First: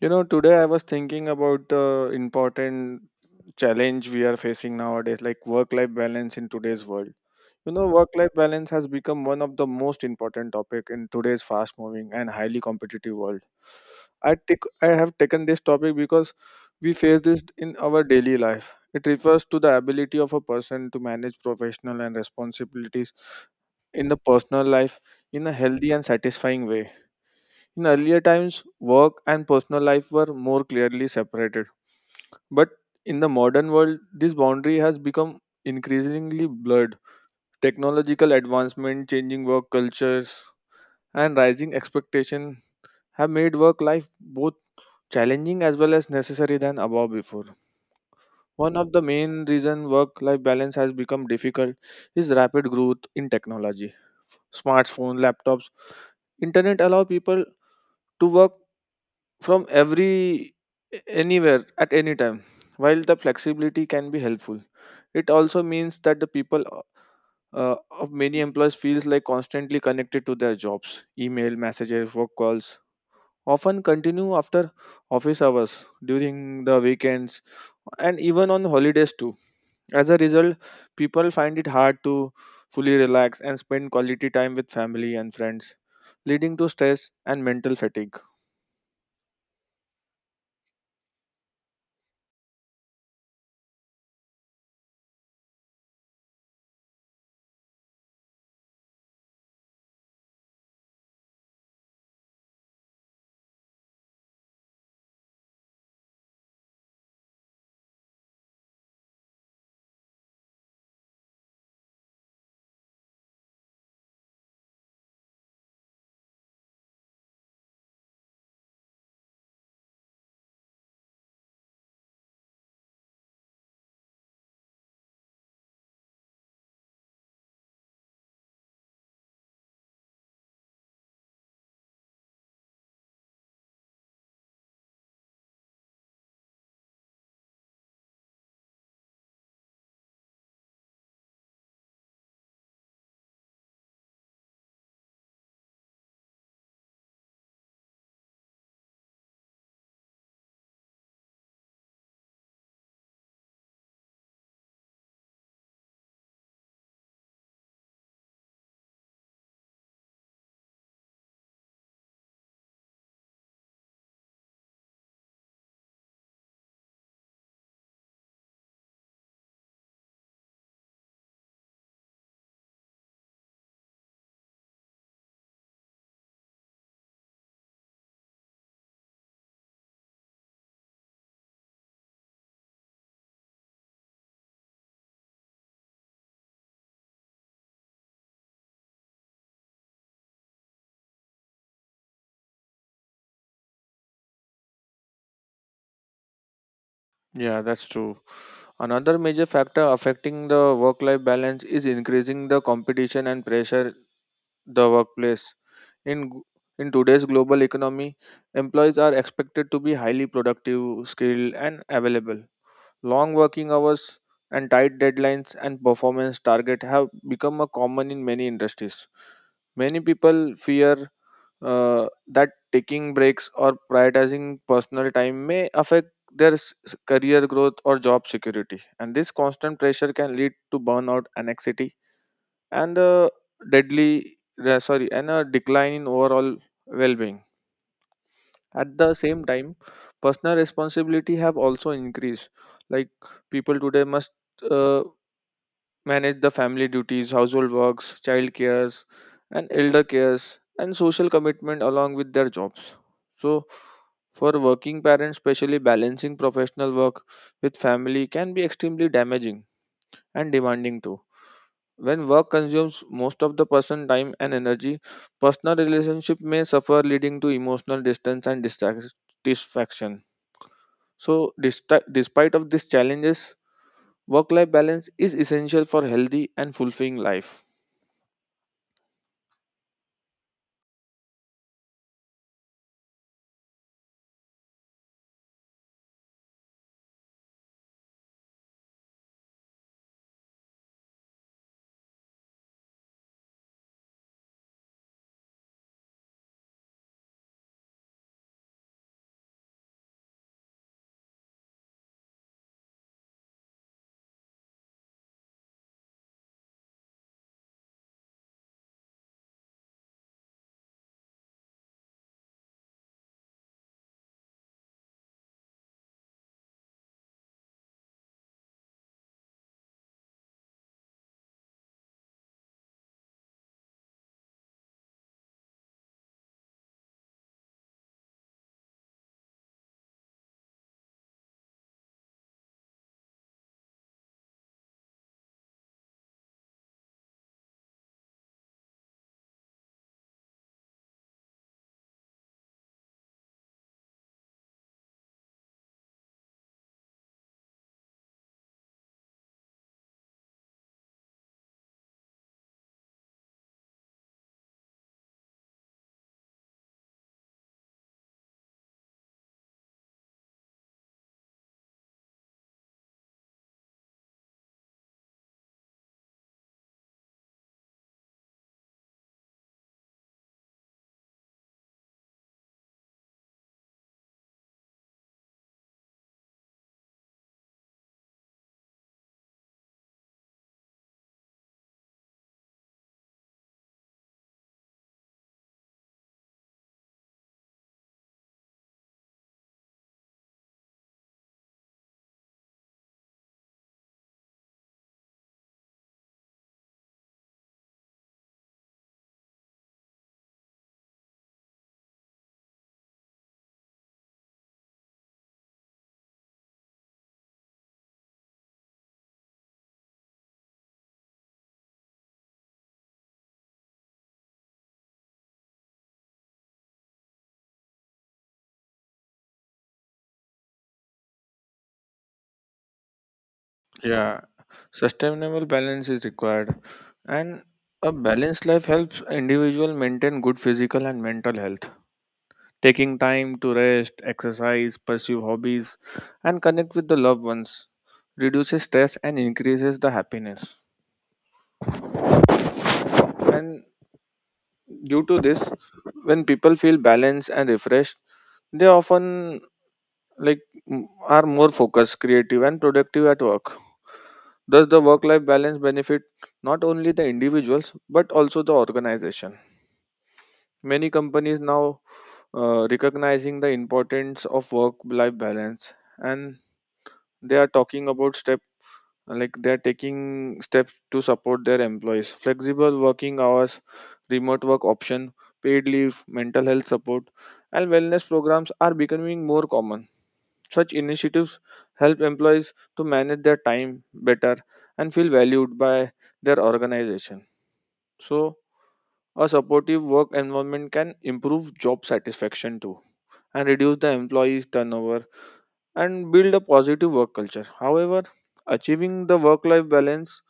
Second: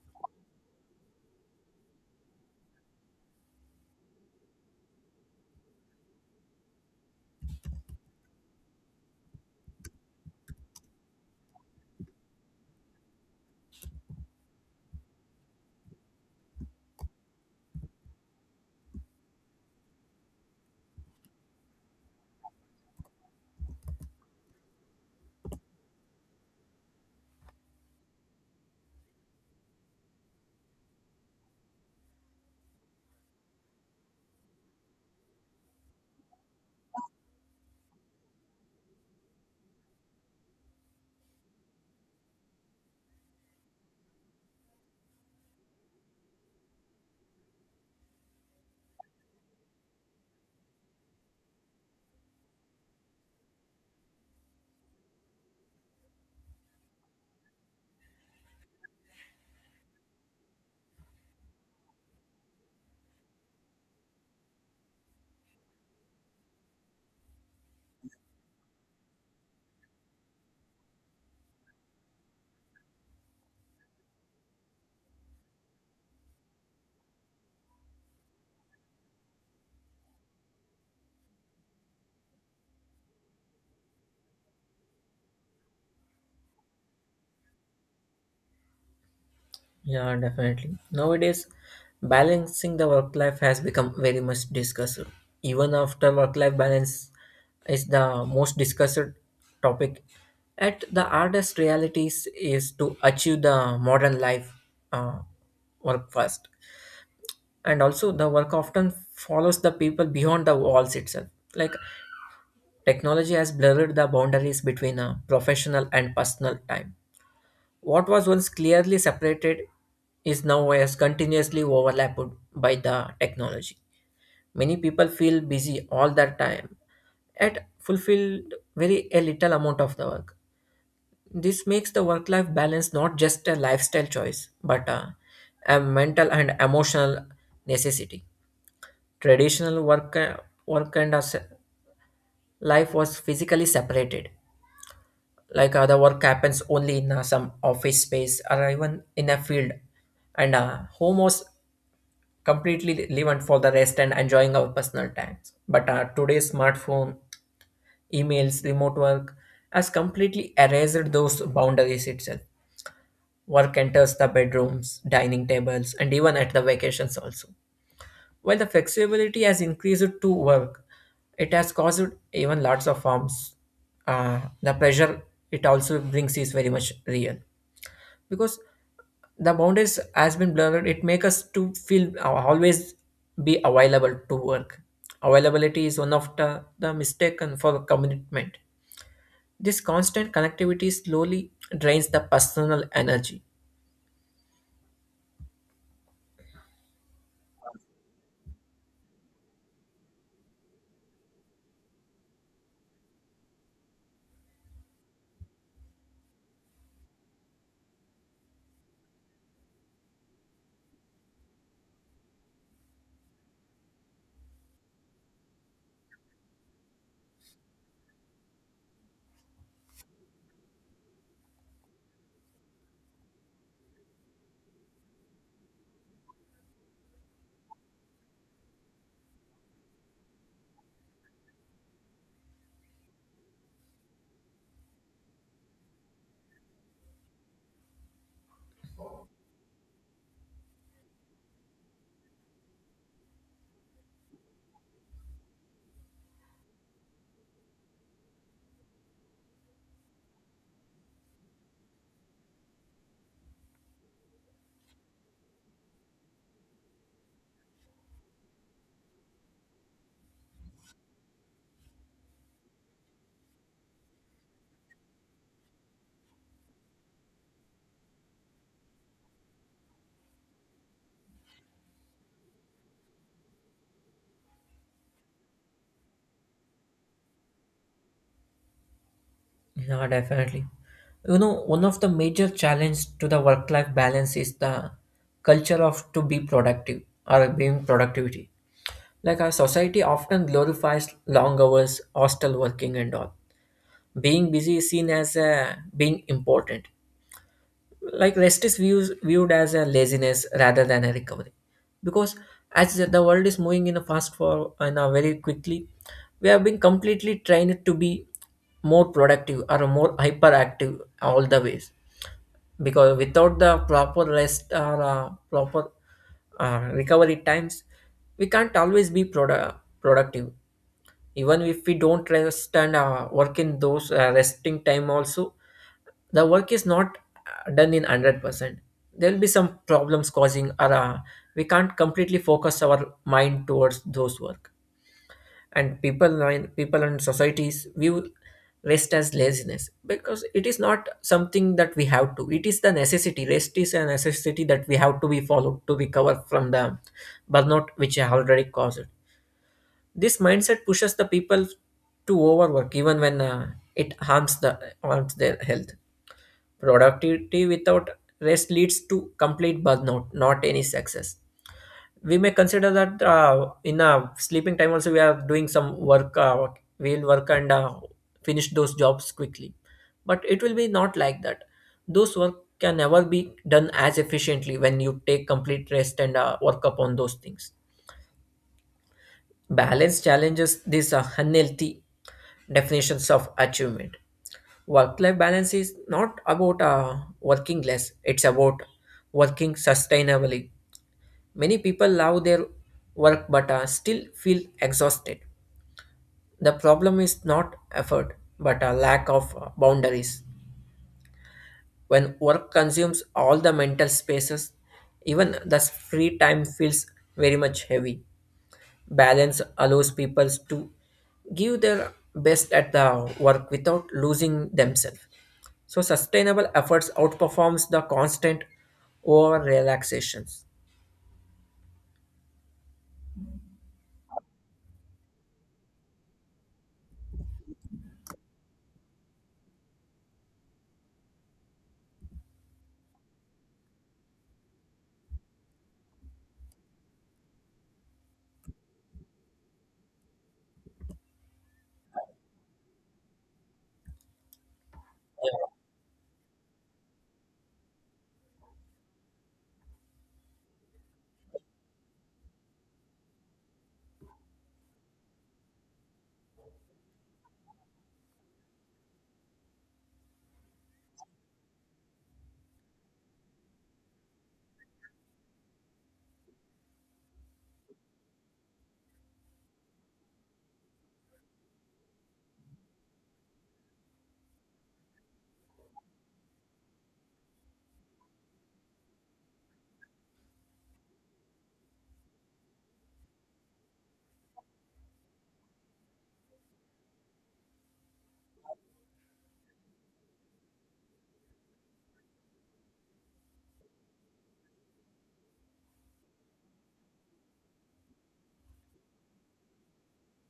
You know, today I was thinking about the important challenge we are facing nowadays, like work life balance in today's world. You know, work life balance has become one of the most important topic in today's fast moving and highly competitive world. I have taken this topic because we face this in our daily life. It refers to the ability of a person to manage professional and responsibilities in the personal life in a healthy and satisfying way. In earlier times, work and personal life were more clearly separated. But in the modern world, this boundary has become increasingly blurred. Technological advancement, changing work cultures, and rising expectation have made work life both challenging as well as necessary than above before. One of the main reason work life balance has become difficult is rapid growth in technology. Smartphone, laptops, internet allow people to work from every anywhere at any time. While the flexibility can be helpful, it also means that the people of many employees feels like constantly connected to their jobs. Email, messages, work calls often continue after office hours, during the weekends, and even on holidays too. As a result, people find it hard to fully relax and spend quality time with family and friends, leading to stress and mental fatigue. Yeah, definitely. Nowadays, balancing the work life has become very much discussed. Even after work life balance is the most discussed topic. At the hardest realities is to achieve the modern life uh, work first. And also, the work often follows the people beyond the walls itself. Like technology has blurred the boundaries between professional and personal time, what was once clearly separated is now as continuously overlapped by the technology. Many people feel busy all the time and fulfill very a little amount of the work. This makes the work life balance not just a lifestyle choice but a mental and emotional necessity. Traditional work and us- life was physically separated, like the work happens only in some office space or even in a field, and home was completely relevant for the rest and enjoying our personal times. But today's smartphone, emails, remote work has completely erased those boundaries itself. Work enters the bedrooms, dining tables, and even at the vacations also. While the flexibility has increased to work, it has caused even lots of harms. Uh, the pressure it also brings is very much real, because the boundaries has been blurred it makes us to feel always be available to work. Availability is one of the mistaken for commitment. This constant connectivity slowly drains the personal energy. Yeah, that's true. Another major factor affecting the work life balance is increasing the competition and pressure the workplace. In g- in today's global economy, employees are expected to be highly productive, skilled and available. Long working hours and tight deadlines and performance target have become a common in many industries. Many people fear that taking breaks or prioritizing personal time may affect their career growth or job security. And this constant pressure can lead to burnout, anxiety, and deadly, and a decline in overall well-being. At the same time, personal responsibility have also increased, like people today must uh, manage the family duties, household works, child cares, and elder cares, and social commitment along with their jobs. So for working parents, especially balancing professional work with family can be extremely damaging and demanding too. When work consumes most of the person time and energy, personal relationship may suffer, leading to emotional distance and dissatisfaction. So despite of these challenges, work life balance is essential for healthy and fulfilling life. Yeah, definitely. You know, one of the major challenge to the work life balance is the culture of to be productive or being productivity. Like our society often glorifies long hours, hostile working, and all. Being busy is seen as being important, like rest viewed as a laziness rather than a recovery. Because as the world is moving in a fast forward and a very quickly, we have been completely trained to be more productive or more hyperactive all the ways. Because without the proper rest or proper recovery times, we can't always be productive. Even if we don't rest and work in those resting time also, the work is not done in 100%. There will be some problems causing, or we can't completely focus our mind towards those work. And people and societies view rest as laziness, because it is not something that we have to, it is the necessity. Rest is a necessity that we have to be followed to recover from the burnout which I already caused. This mindset pushes the people to overwork even when it harms their health. Productivity without rest leads to complete burnout, not any success. We may consider that in sleeping time also we are doing some work, we'll work and finish those jobs quickly. But it will be not like that. Those work can never be done as efficiently when you take complete rest and work upon those things. Balance challenges, these are unhealthy definitions of achievement. Work life balance is not about working less, it's about working sustainably. Many people love their work, but still feel exhausted. The problem is not effort but a lack of boundaries. When work consumes all the mental spaces, even the free time feels very much heavy. Balance allows people to give their best at the work without losing themselves. So sustainable efforts outperforms the constant over relaxations. Yeah, sustainable balance is required, and a balanced life helps individual maintain good physical and mental health. Taking time to rest, exercise, pursue hobbies, and connect with the loved ones reduces stress and increases the happiness. And due to this, when people feel balanced and refreshed, they often, like, are more focused, creative, and productive at work. Thus, the work-life balance benefit not only the individuals but also the organization. Many companies now recognizing the importance of work-life balance, and they are talking about step they are taking steps to support their employees: flexible working hours, remote work option, paid leave, mental health support, and wellness programs are becoming more common. Such initiatives help employees to manage their time better and feel valued by their organization. So a supportive work environment can improve job satisfaction too, and reduce the employees turnover, and build a positive work culture. However, achieving the work life balance,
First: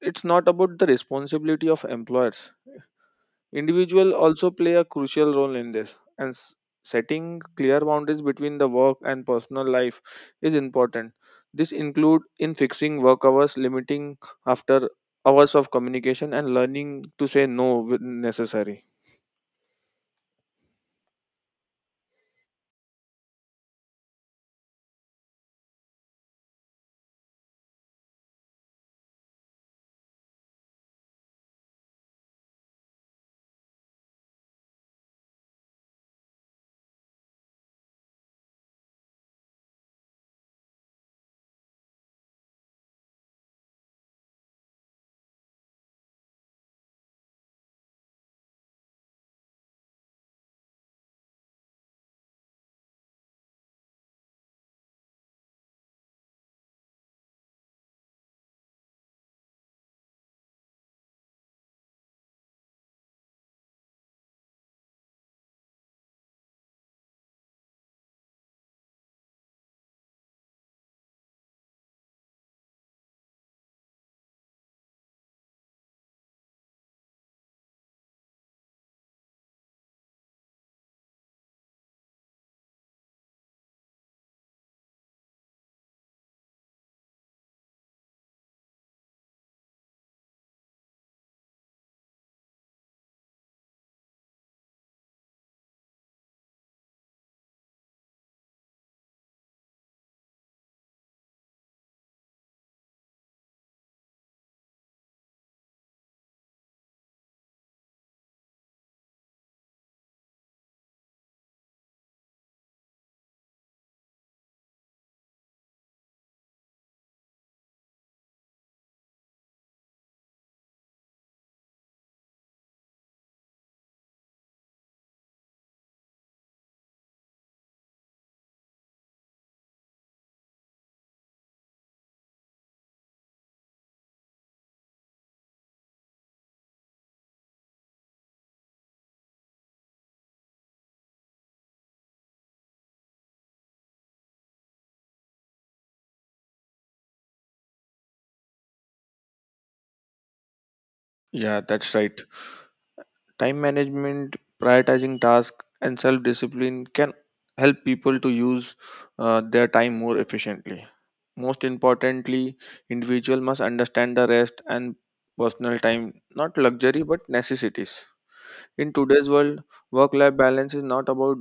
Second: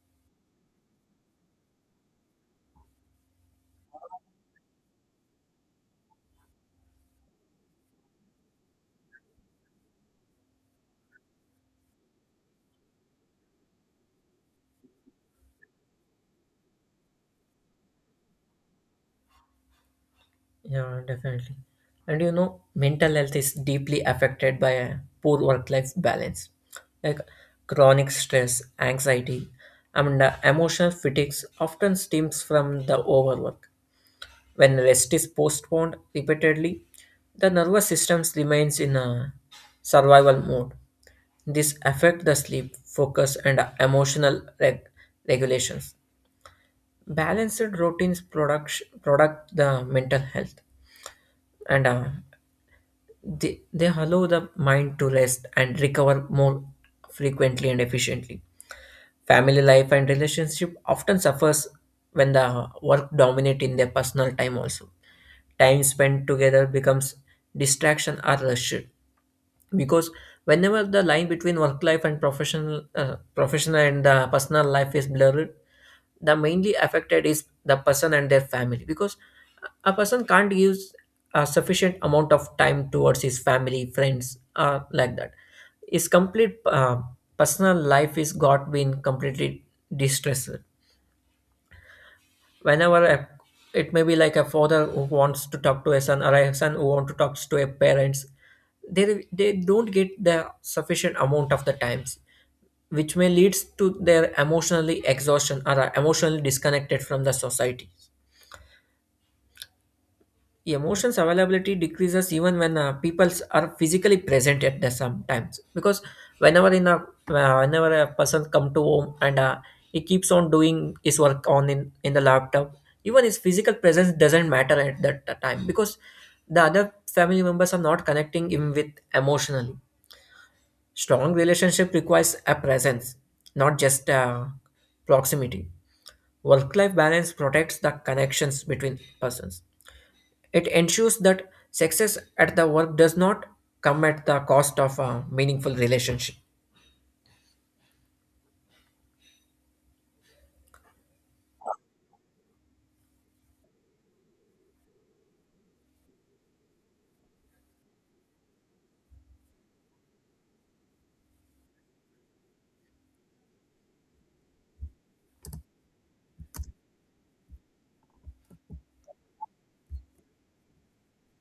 it's not about the responsibility of employers. Individual also play a crucial role in this, and setting clear boundaries between the work and personal life is important. This include in fixing work hours, limiting after hours of communication, and learning to say no when necessary. Yeah, definitely. And you know, mental health is deeply affected by a poor work-life balance, like chronic stress, anxiety, and emotional fatigues often stems from the overwork. When rest is postponed repeatedly, the nervous system remains in a survival mode. This affects the sleep, focus, and emotional regulations. Balanced routines product the mental health, and they allow the mind to rest and recover more frequently and efficiently. Family life and relationship often suffers when the work dominate in their personal time also. Time spent together becomes distraction or rush, because whenever the line between work life and professional and personal life is blurred, the mainly affected is the person and their family. Because a person can't use a sufficient amount of time towards his family, friends, like that. His complete personal life is got been completely distressed. Whenever it may be like a father who wants to talk to a son, or a son who want to talk to a parents, they don't get the sufficient amount of the times, which may leads to their emotionally exhaustion or are emotionally disconnected from the society. Emotions availability decreases even when people are physically present at the sometimes. Because whenever a person come to home and he keeps on doing his work on in the laptop, even his physical presence doesn't matter at that time, because the other family members are not connecting him with emotionally. Strong relationship requires a presence, not just proximity. Work life balance protects the connections between persons. It ensures that success at the work does not come at the cost of a meaningful relationship. Yeah, that's right. Time management, prioritizing tasks, and self discipline can help people to use their time more efficiently. Most importantly, individual must understand the rest and personal time, not luxury but necessities. In today's world, work-life balance is not about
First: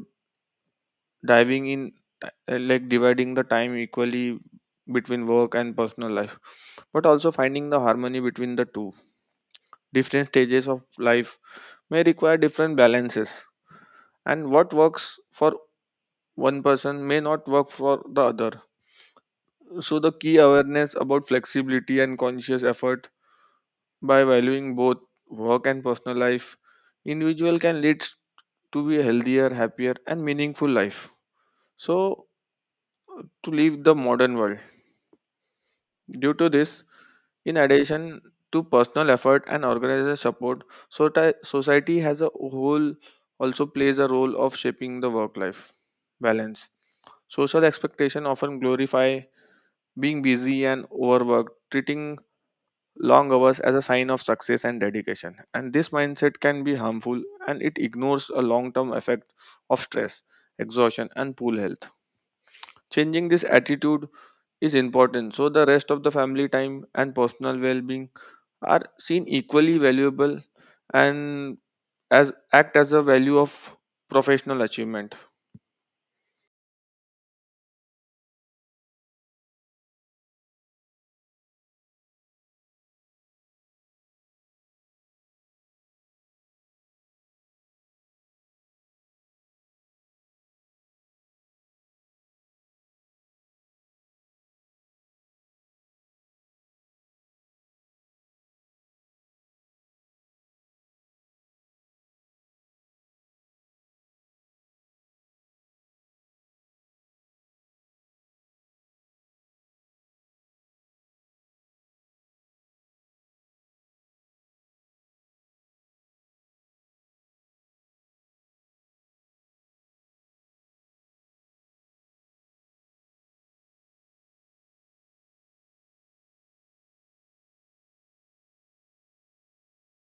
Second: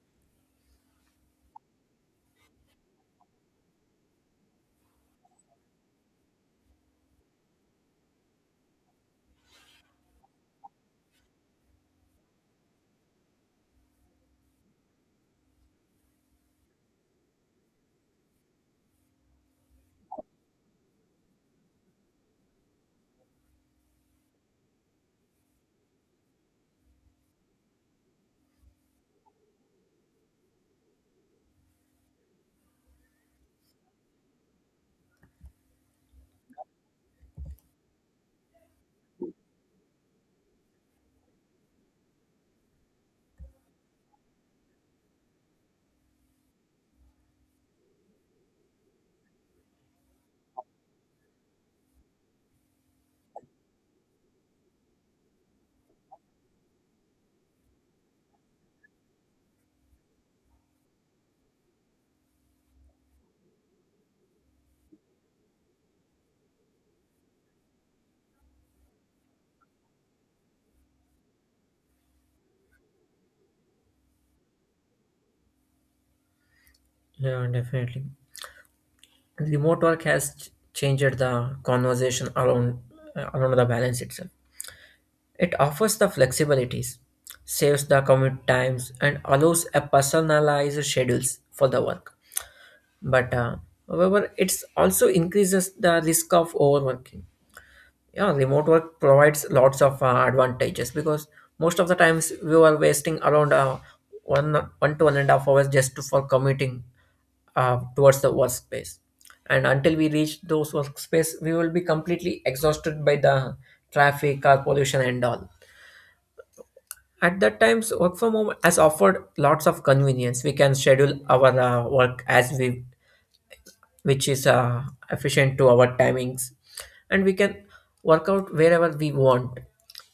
diving in, like dividing the time equally between work and personal life, but also finding the harmony between the two. Different stages of life may require different balances, and what works for one person may not work for the other. So, the key awareness about flexibility and conscious effort. By valuing both work and personal life, individual can lead to be a healthier, happier, and meaningful life. So, to live the modern world. Due to this, in addition to personal effort and organizational support, so society has a whole also plays a role of shaping the work life balance. Social expectation often glorify being busy and overworked, treating long hours as a sign of success and dedication. And this mindset can be harmful, and it ignores a long term effect of stress, exhaustion, and poor health. Changing this attitude is important so the rest of the family time and personal well being are seen equally valuable and as act as a value of professional achievement. Yeah, definitely. Remote work has changed the conversation around around the balance itself. It offers the flexibilities, saves the commute times, and allows a personalized schedules for the work. But however, it's also increases the risk of overworking. Yeah, remote work provides lots of advantages, because most of the times we were wasting around one to one and a half hours just for commuting towards the workspace. And until we reach those workspace, we will be completely exhausted by the traffic, car pollution, and all. At that times, work from home has offered lots of convenience. We can schedule our work as we, which is efficient to our timings, and we can work out wherever we want.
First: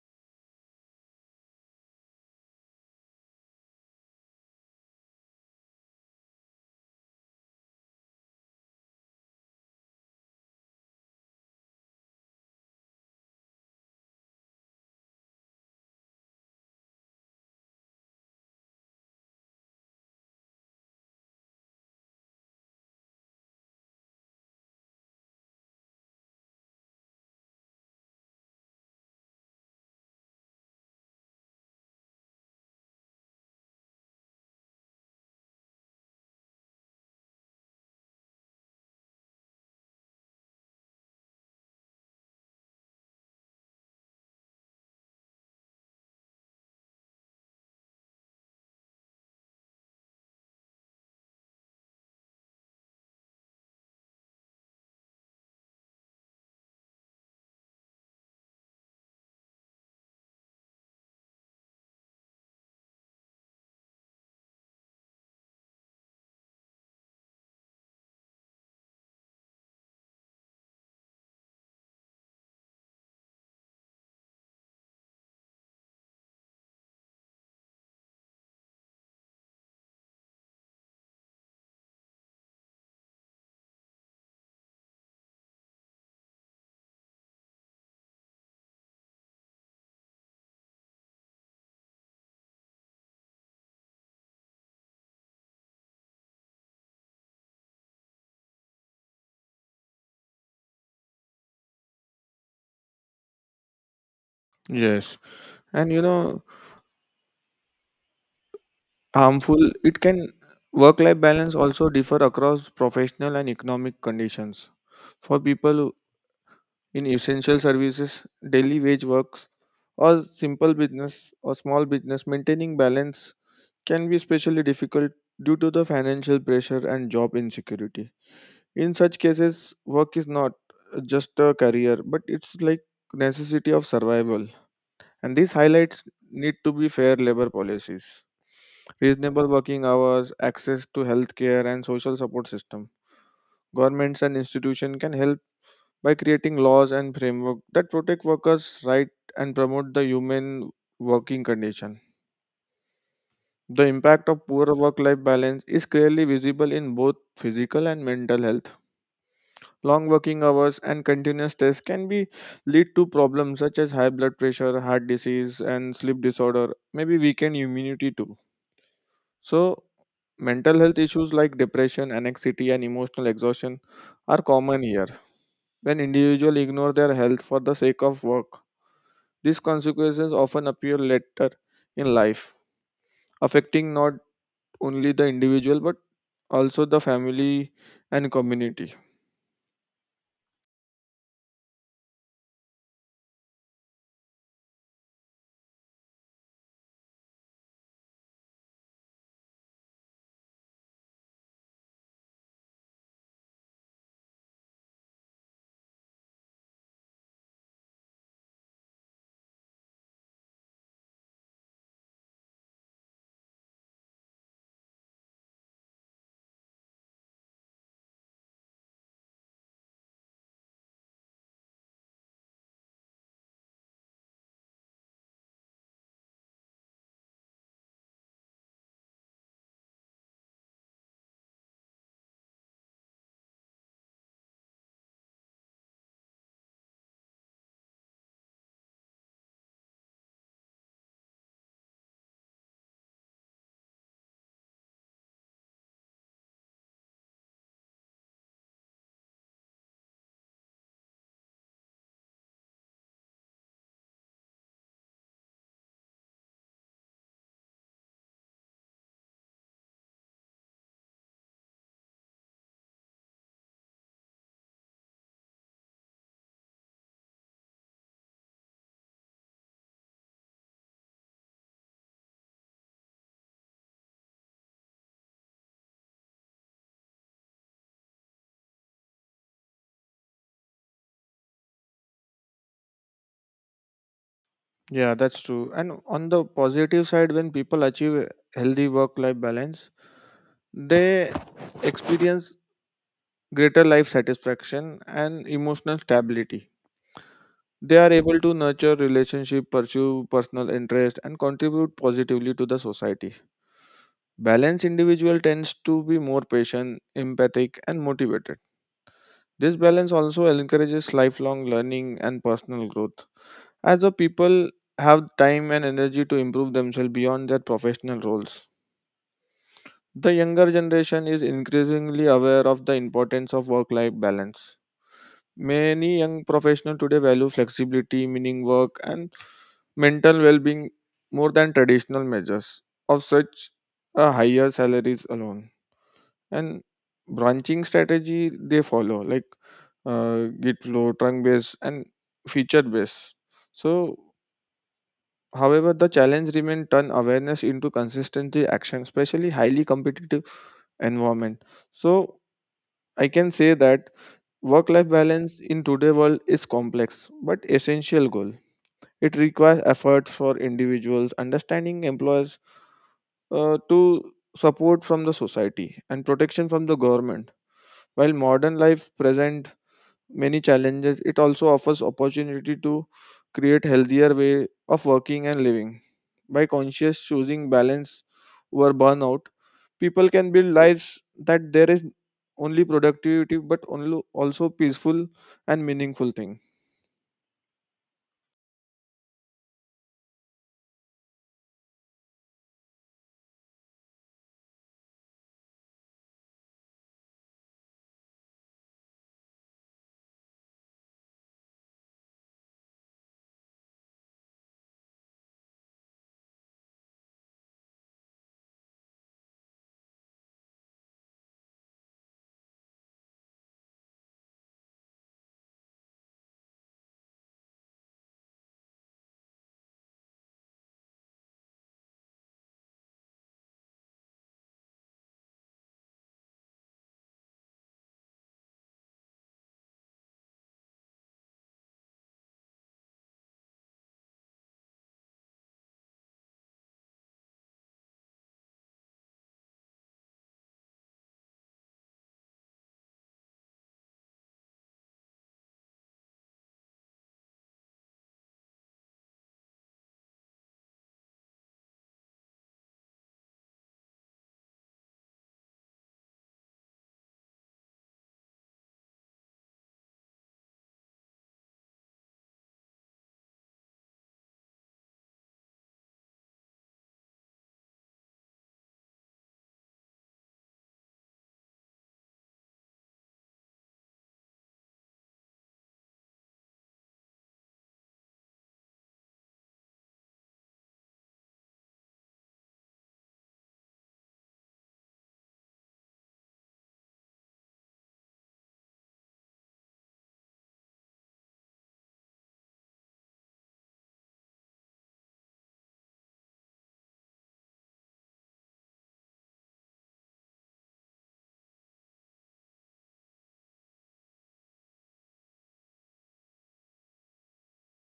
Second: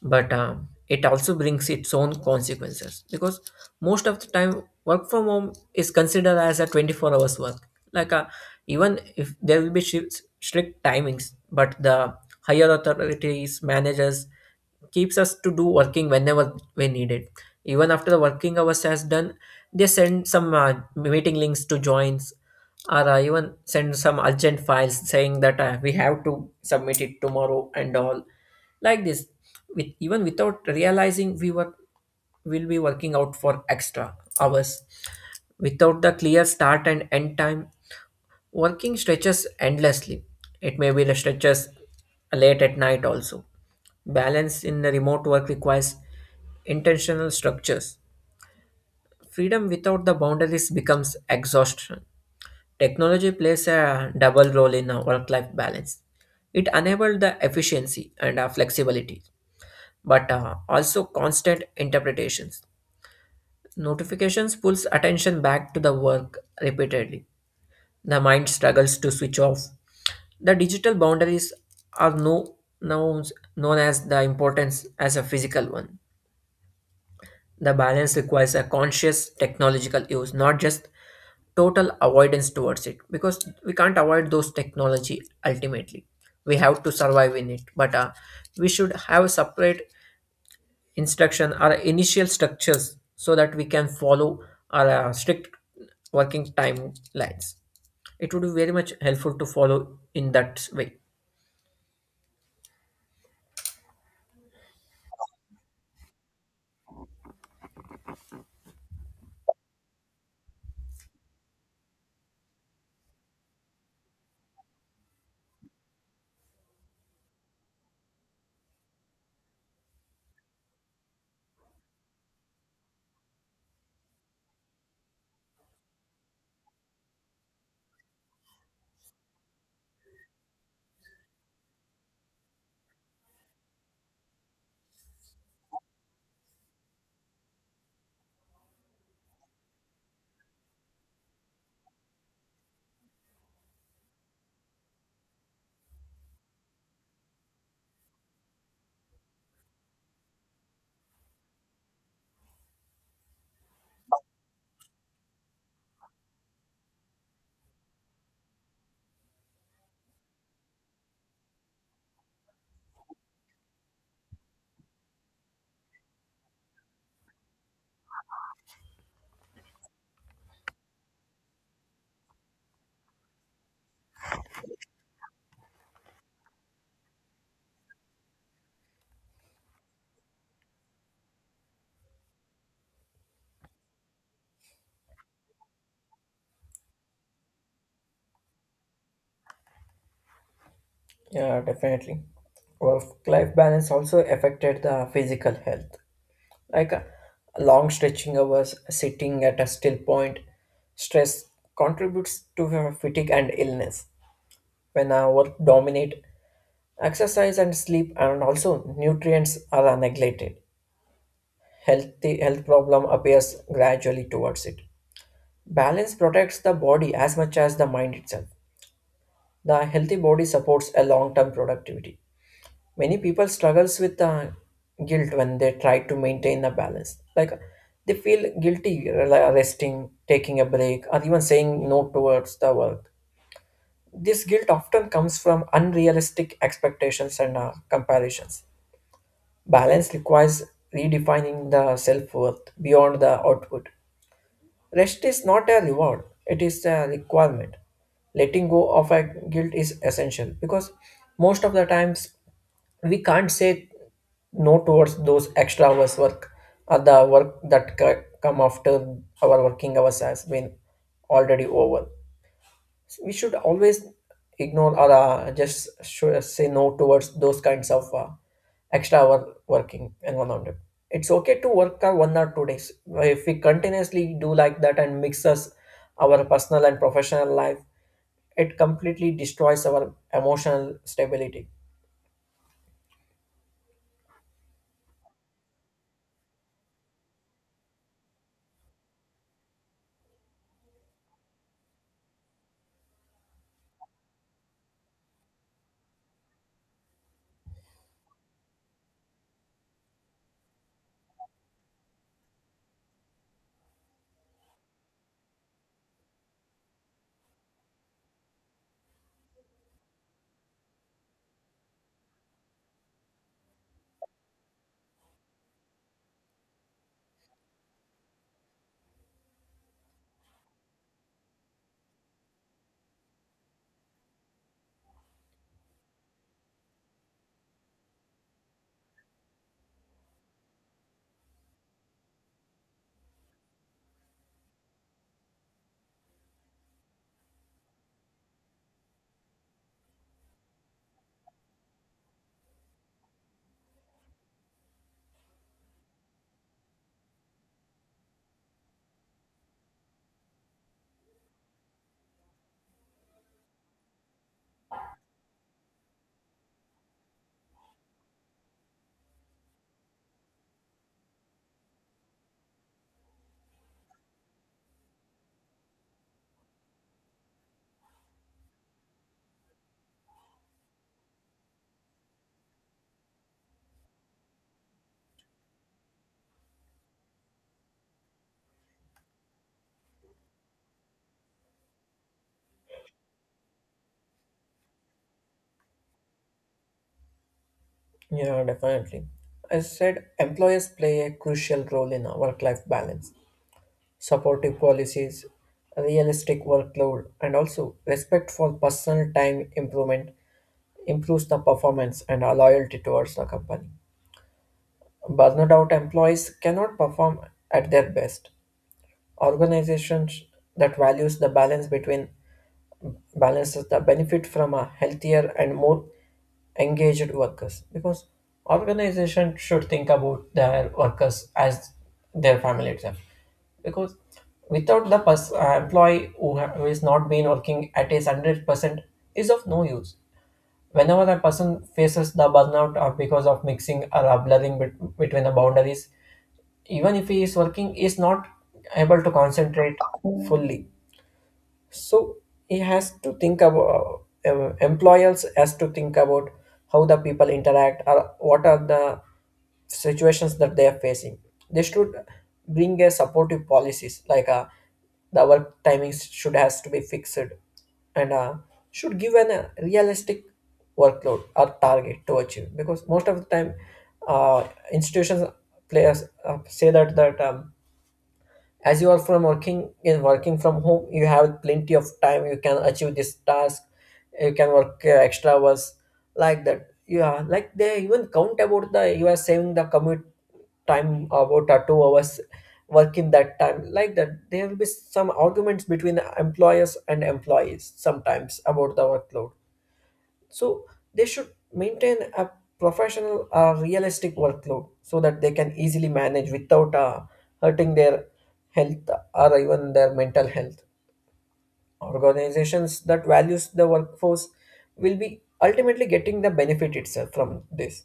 But it also brings its own consequences, because most of the time work from home is considered as a 24 hours work. Like even if there will be strict timings, but the higher authorities, managers keeps us to do working whenever we need it. Even after the working hours has done, they send some meeting links to joins, or even send some urgent files saying that we have to submit it tomorrow and all, like this. With even without realizing, we were will be working out for extra hours without the clear start and end time. Working stretches endlessly. It may be the stretches late at night also. Balance in the remote work requires intentional structures. Freedom without the boundaries becomes exhaustion. Technology plays a double role in a work-life balance. It enabled the efficiency and flexibility, but also constant interpretations. Notifications pulls attention back to the work repeatedly. The mind struggles to switch off. The digital boundaries are no, now known as the importance as a physical one. The balance requires a conscious technological use, not just total avoidance towards it, because we can't avoid those technology ultimately. We have to survive in it, but we should have separate instruction or initial structures so that we can follow our strict working timelines. It would be very much helpful to follow in that way. Yes. And you know, harmful it can, work life balance also differ across professional and economic conditions. For people in essential services, daily wage works, or simple business or small business, maintaining balance can be especially difficult due to the financial pressure and job insecurity. In such cases, work is not just a career but it's like necessity of survival, and these highlights need to be fair labor policies, reasonable working hours, access to healthcare and social support system. Governments and institutions can help by creating laws and framework that protect workers' right and promote the human working condition. The impact of poor work life balance is clearly visible in both physical and mental health. Long working hours and continuous stress can be lead to problems such as high blood pressure, heart disease, and sleep disorder, maybe weakened immunity too. So, mental health issues like depression, anxiety, and emotional exhaustion are common here. When individuals ignore their health for the sake of work, these consequences often appear later in life, affecting not only the individual but also the family and community. Yeah, definitely. Work-life balance also affected the physical health. Like long stretching hours, sitting at a still point, stress contributes to fatigue and illness. When our work dominate, exercise and sleep and also nutrients are neglected. Healthy health problem appears gradually towards it. Balance protects the body as much as the mind itself. The healthy body supports a long-term productivity. Many people struggles with guilt when they try to maintain a balance, like they feel guilty like resting, taking a break, or even saying no towards the work. This guilt often comes from unrealistic expectations and comparisons. Balance requires redefining the self-worth beyond the output. Rest is not a reward, it is a requirement. Letting go of a guilt is essential, because most of the times we can't say no towards those extra hours work, or the work that come after our working hours has been already over. We should always ignore, or just should say no towards those kinds of extra hour working environment. It's okay to work our one or two days. If we continuously do like that and mixes our personal and professional life, it completely destroys our emotional stability. Yeah, that's true. And on the positive side, when people achieve a healthy work life balance, they experience greater life satisfaction and emotional stability. They are able to nurture relationship, pursue personal interest, and contribute positively to the society. Balanced individual tends to be more patient, empathic, and motivated. This balance also encourages lifelong learning and personal growth, as the people have time and energy to improve themselves beyond their professional roles. The younger generation is increasingly aware of the importance of work life balance. Many young professionals today value flexibility, meaning work, and mental well being more than traditional measures of such a higher salaries alone, and branching strategy they follow, like git flow, trunk based, and feature based. So however, the challenge remains turn awareness into consistency action, especially highly competitive environment. So I can say that work life balance in today world is complex but essential goal. It requires effort for individuals, understanding employers, to support from the society, and protection from the government. While modern life present many challenges, it also offers opportunity to create healthier way of working and living. By conscious choosing balance over burnout, people can build lives that there is only productivity but only also peaceful and meaningful thing. Yeah, definitely. I said employers play a crucial role in work life balance. Supportive policies, realistic workload, and also respect for personal time improvement improves the performance and our loyalty towards the company. Burned out employees cannot perform at their best. Organizations that values the balance between balances the benefit from a healthier and more engaged workers because organization should think about their workers as their family itself because without the employee who is not been working at his 100% is of no use. Whenever a person faces the burnout or because of mixing or a blurring between the boundaries, even if he is working he is not able to concentrate fully. So he has to think about, employers has to think about how the people interact or what are the situations that they are facing. They should bring a supportive policies like, the work timings should has to be fixed, and should give an realistic workload or target to achieve, because most of the time, uh, institutions players say that as you are from working in working from home you have plenty of time, you can achieve this task, you can work extra hours like that. Yeah, like they even count about the you are saving the commute time about 2 hours working that time, like that there will be some arguments between employers and employees sometimes about the workload. So they should maintain a professional or realistic workload so that they can easily manage without hurting their health or even their mental health. Organizations that values the workforce will be ultimately getting the benefit itself from this.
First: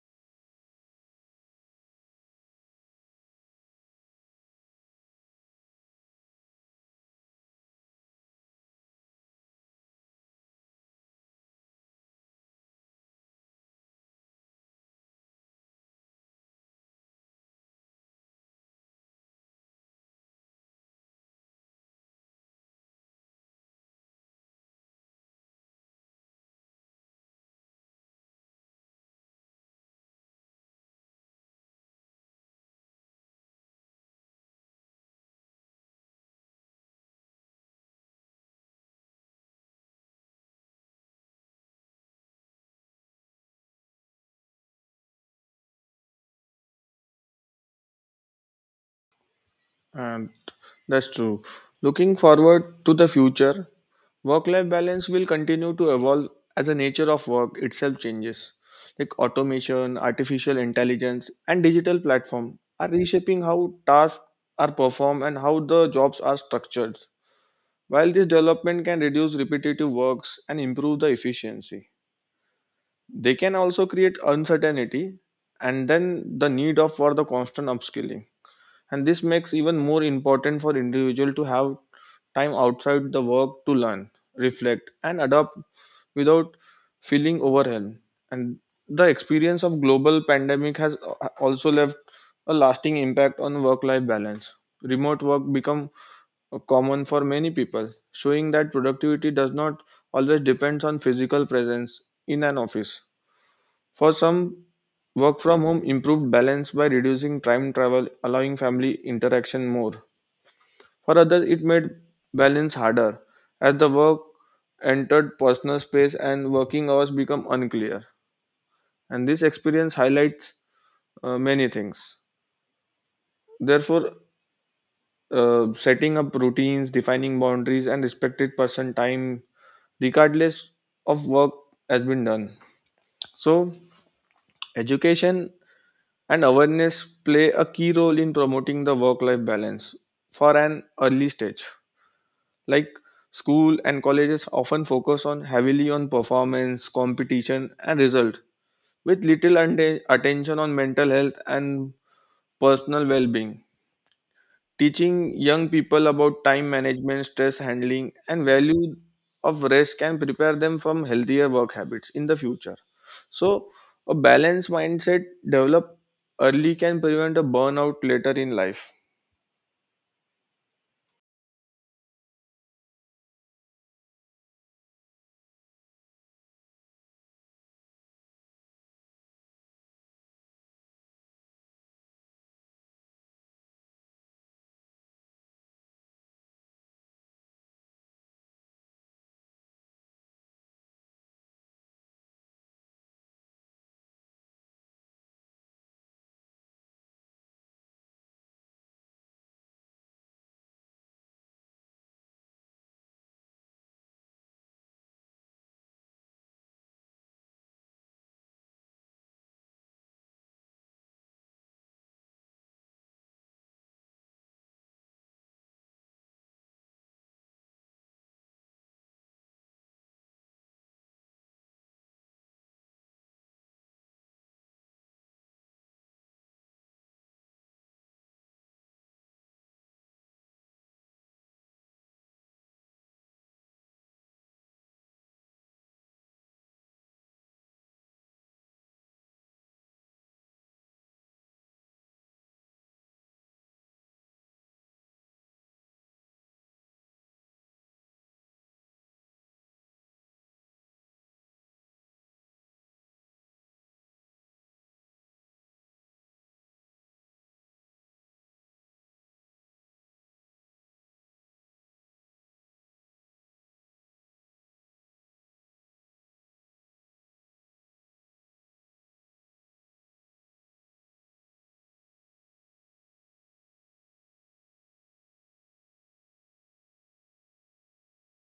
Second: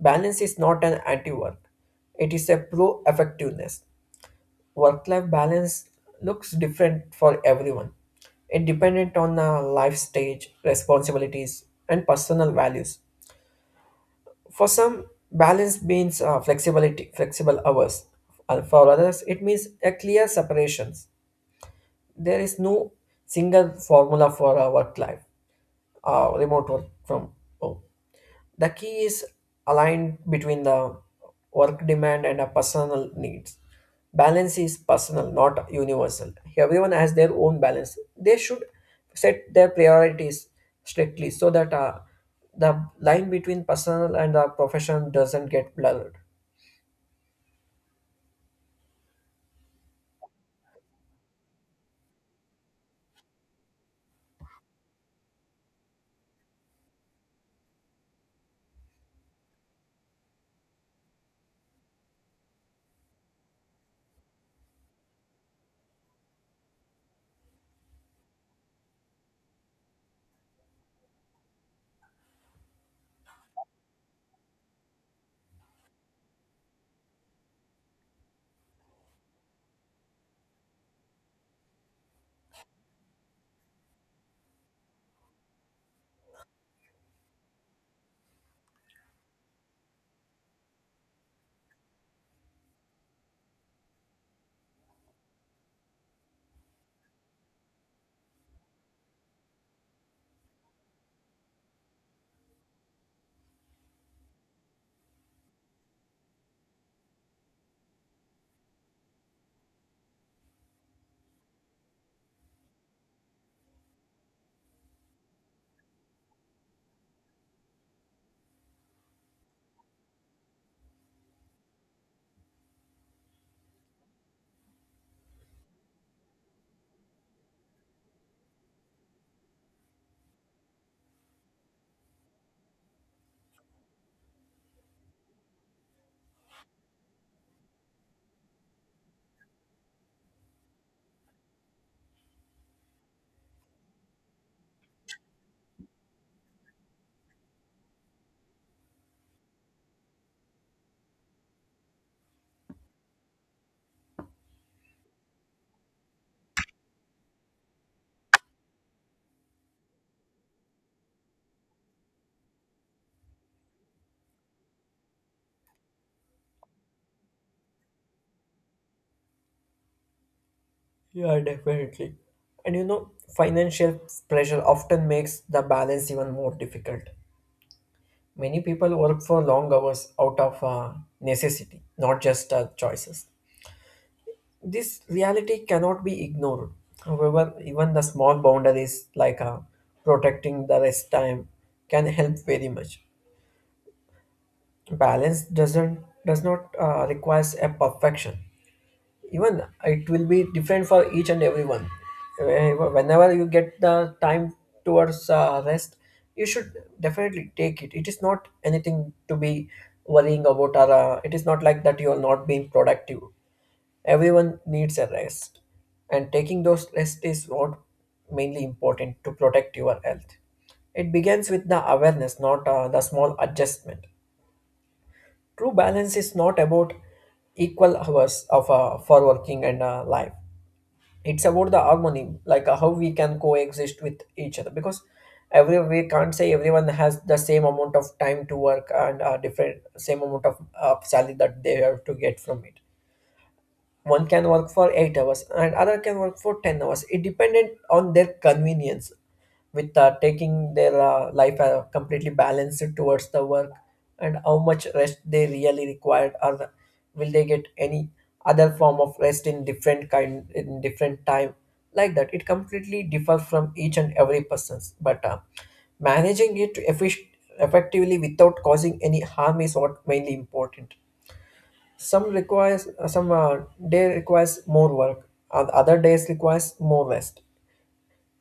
Balance is not an anti-work. It is a pro-effectiveness. Work-life balance looks different for everyone. It dependent on life stage, responsibilities, and personal values. For some, balance means flexibility, flexible hours. And for others, it means a clear separations. There is no single formula for our work life, remote work from home. The key is aligned between the work demand and a personal needs. Balance is personal, not universal. Everyone has their own balance. They should set their priorities strictly, so that the line between personal and the profession doesn't get blurred. And that's true. Looking forward to the future, work life balance will continue to evolve as the nature of work itself changes. Like automation, artificial intelligence, and digital platform are reshaping how tasks are performed and how the jobs are structured. While this development can reduce repetitive works and improve the efficiency, they can also create uncertainty and then the need of for the constant upskilling, and this makes even more important for individual to have time outside the work to learn, reflect, and adapt without feeling overwhelmed. And the experience of global pandemic has also left a lasting impact on work life balance. Remote work become common for many people, showing that productivity does not always depends on physical presence in an office. For some, work from home improved balance by reducing time travel, allowing family interaction more. For others, it made balance harder as the work entered personal space and working hours become unclear. And this experience highlights many things. Therefore, setting up routines, defining boundaries, and respected person time, regardless of work, has been done. So, education and awareness play a key role in promoting the work life balance for an early stage, like school and colleges often focus on heavily on performance competition and result, with little attention on mental health and personal well being. Teaching young people about time management, stress handling, and value of rest can prepare them from healthier work habits in the future. So, a balanced mindset developed early can prevent a burnout later in life. Yeah, definitely. And you know, financial pressure often makes the balance even more difficult. Many people work for long hours out of necessity, not just choices. This reality cannot be ignored. However, even the small boundaries like, protecting the rest time can help very much. Balance does not requires a perfection. Even it will be different for each and everyone. Whenever you get the time towards rest, you should definitely take it. It is not anything to be worrying about, or it is not like that you are not being productive. Everyone needs a rest, and taking those rest is what mainly important to protect your health. It begins with the awareness, not the small adjustment. True balance is not about equal hours of for working and life. It's about the harmony, like how we can coexist with each other. Because every, we can't say everyone has the same amount of time to work and different same amount of salary that they have to get from it. One can work for 8 hours and other can work for 10 hours. It depended on their convenience with taking their life completely balanced towards the work, and how much rest they really required, or will they get any other form of rest in different kind in different time. Like that, it completely differs from each and every person's, but managing it effectively without causing any harm is what mainly important. Some requires some day requires more work and other days requires more rest.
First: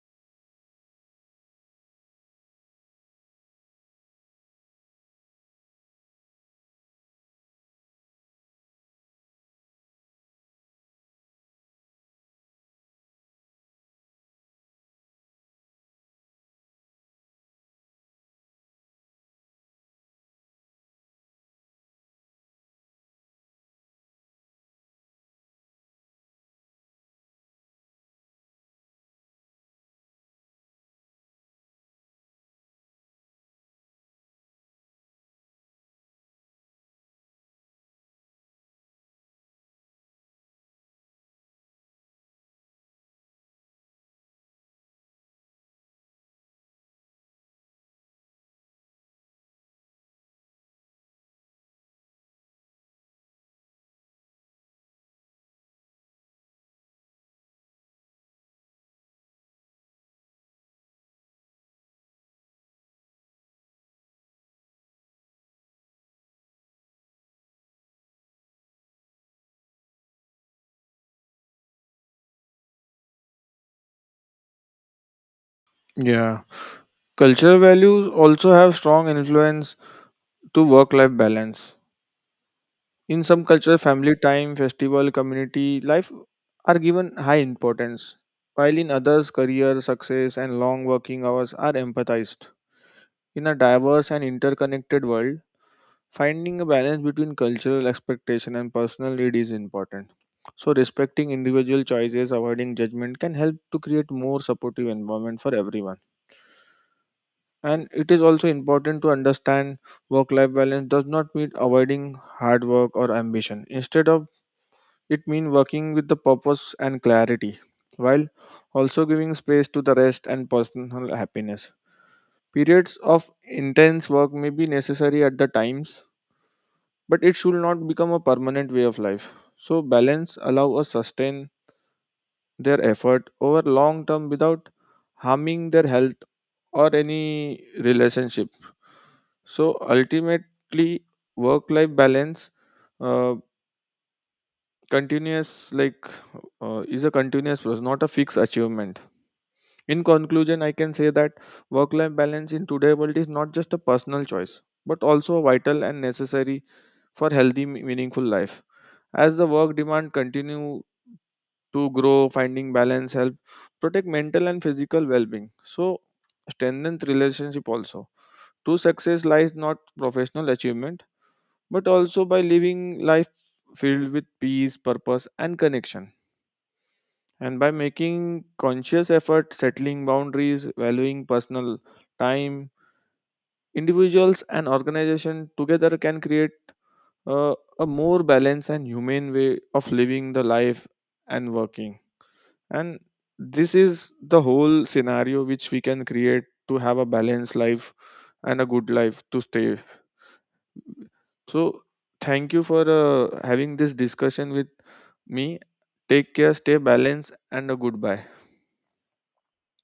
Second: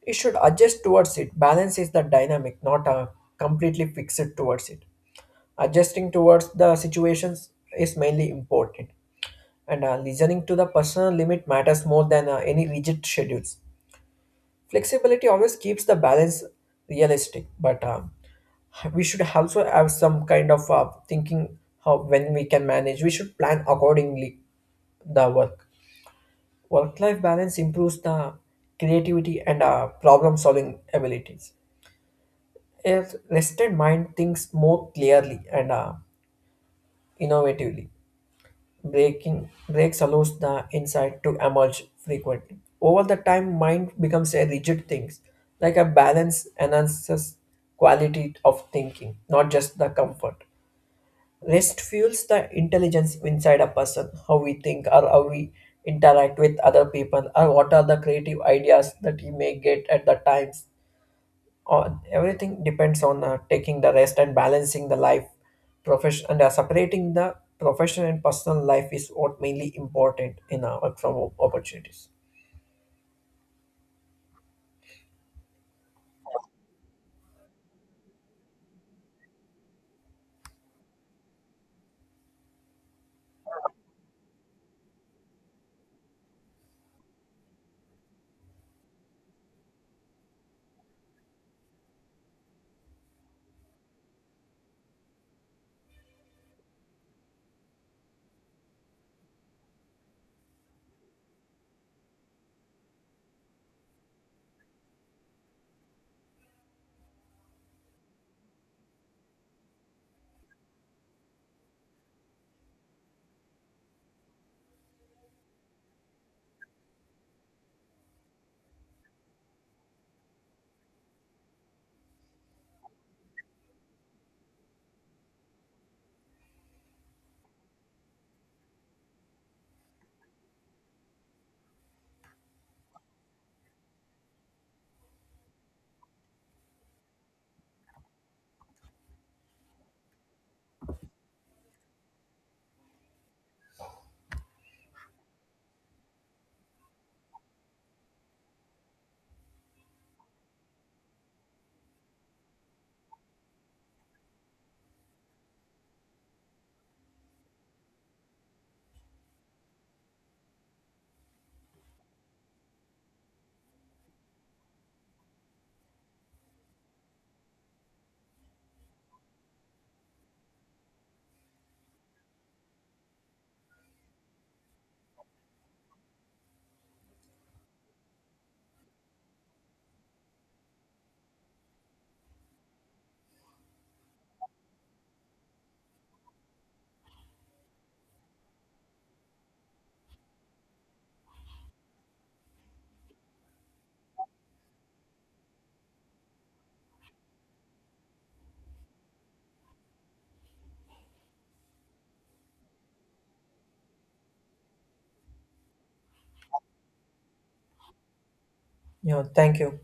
You should adjust towards it. Balance is the dynamic, not a completely fixed towards it. Adjusting towards the situations is mainly important, and listening to the personal limit matters more than any rigid schedules. Flexibility always keeps the balance realistic, but we should also have some kind of thinking how when we can manage we should plan accordingly the work. Work life balance improves the creativity and problem solving abilities. A rested mind thinks more clearly and innovatively. Breaking breaks allows the insight to emerge frequently. Over the time, mind becomes a rigid thing, like a balance enhances quality of thinking, not just the comfort. Rest fuels the intelligence inside a person, how we think or how we interact with other people, or what are the creative ideas that he may get at the times. On everything depends on taking the rest and balancing the life, profession, and separating the professional and personal life is what mainly important in our work from home opportunities. Yeah. Cultural values also have strong influence to work life balance. In some cultures, family time, festival, community life are given high importance, while in others, career, success, and long working hours are empathized. In a diverse and interconnected world, finding a balance between cultural expectation and personal need is important. So, respecting individual choices, avoiding judgment can help to create more supportive environment for everyone. And it is also important to understand work-life balance does not mean avoiding hard work or ambition. Instead of it, means working with the purpose and clarity, while also giving space to the rest and personal happiness. Periods of intense work may be necessary at the times, but it should not become a permanent way of life. So balance allow us sustain their effort over long term without harming their health or any relationship. So ultimately, work life balance, uh, continuous like is a continuous process, not a fixed achievement. In conclusion, I can say that work life balance in today's world is not just a personal choice but also vital and necessary for healthy meaningful life. As the work demand continue to grow, finding balance, help protect mental and physical well-being. So strengthen relationship also. True success lies not professional achievement, but also by living life filled with peace, purpose, and connection. And by making conscious effort, settling boundaries, valuing personal time, individuals and organization together can create uh, a more balanced and humane way of living the life and working. And this is the whole scenario which we can create to have a balanced life and a good life to stay. So thank you for having this discussion with me. Take care, stay balanced, and a goodbye. Yeah, thank you.